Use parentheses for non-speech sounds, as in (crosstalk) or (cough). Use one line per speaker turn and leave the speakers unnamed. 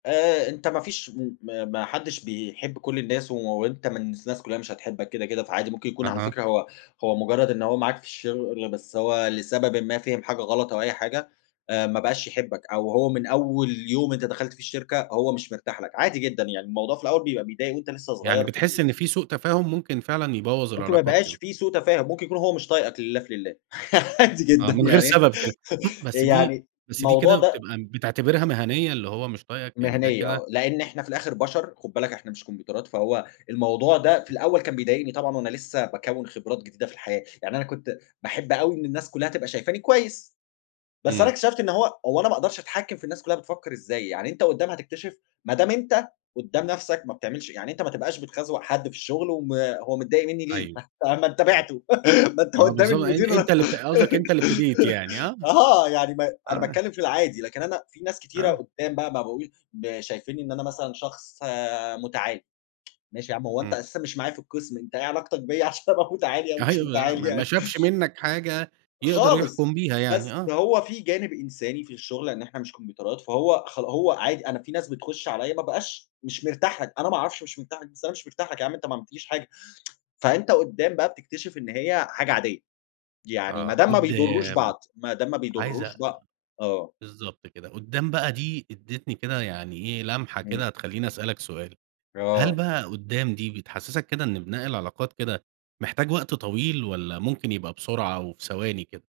آآ أنت ما فيش م ما ما حدّش بيحب كل الناس وأنت من الناس كُلّها مش هتحبك كده، كده فعادي ممكن يكون على
أها.
فكرة هو هو مُجرّد إن هو معاك في الشغل بس هو لسببٍ ما فِهِم حاجة غلط أو أي حاجة أ ما بقاش يحبك. أو هو من أول يوم أنت دخلت فيه الشركة، هو مش مرتاح لك عادي جدًا. يعني الموضوع في الأول بيبقى بيضايق وأنت لسّه
يعني
صغير في
بتحس
ال
إن فيه سوء تفاهم ممكن فعلًا يبوَّظ
ممكن ما
العلاقات
يبقاش
كده.
فيه سوء تفاهم، ممكن يكون هو مش طايقك لله في لله. (laughs) عادي
آه
جدًا
من غير
يعني
سبب كده. بس دي
يعني
بس دي
الموضوع
كده
ده
بتبقى بتعتبرها مِهَنية اللي هو مش طايقك يعني ده
مِهَنية
كده
آه. لإن إحنا في الآخر بَشَر خُد بالك إحنا مش كومبيوترات. فهو الموضوع ده في الأول كان بيضايقني طبعًا وأنا لسّه باكوِّن خبرات جديدة في الحياة. يعني أنا كنت باحب أوي إن الناس كُلّها تبقى شايفاني كويس، بس أنا
إمم.
اكتشفت إن هو هو أنا ما أقدرش أتحكِّم في الناس كُلّها بتفكر إزاي؟ يعني أنت قدّام هتكتشف ما دام أنت قدّام نفسك ما بتعملش يعني أنت ما تبقاش بتخزوَق حد في الشغل وما هو متضايق منّي ليه؟
أيوه.
(unintelligible) ما أنت
إمم.
بعتُّه، (laughs) ما أنت
آه
قدّام
بالضبط. أن
المدير
أنت اللي بت قصدك أنت اللي ابتديت يعني آه.
(giggles) آه. يعني ما أنا
آه.
باتكلّم في العادي، لكن أنا فيه ناس كتيرة
آه.
قدّام بقى ما بقو ب شايفين إن أنا مثلًا شخص مُتَعالي. ماشي يا عم هو أنت
إمم.
أساسًا مش معايا في القِسم، أنت إيه علاقتك بيّا عشان أبقى مُتَعالي أو مش
أيوه.
مُتَعالي
ما ما
يعني؟
شافش
(chuckles)
منّك حاجة يقدر
خالص.
يحكُم بيها يعني
بس
آه.
هو فيه جانب إنساني في الشغل إن إحنا مش كومبيوترات فهو خلا هو عادي. أنا فيه ناس بتخُش عليّا ما أبقاش مش مرتاح لك. أنا ما أعرفش مش مرتاح لك، بس أنا مش مرتاح لك يا عم أنت ما عملتليش حاجة. (tsk) فأنت قدّام بقى بتكتشف إن هي حاجة عادية. يعني ما
آه
دام ما بيضرّوش
قدّام.
بعض، ما دام ما
عايز
بيضرّوش بع آه.
بالضبط كده. قدّام بقى دي ادِّتني كده يعني إيه، لمحة
إمم.
كده هتخلّيني أسألك سؤال، هل
آه.
بقى قدّام دي بتحسّسك كده إن بناء العلاقات كده محتاج وقت طويل، والّا ممكن يبقى بسرعة أو في ثواني كده؟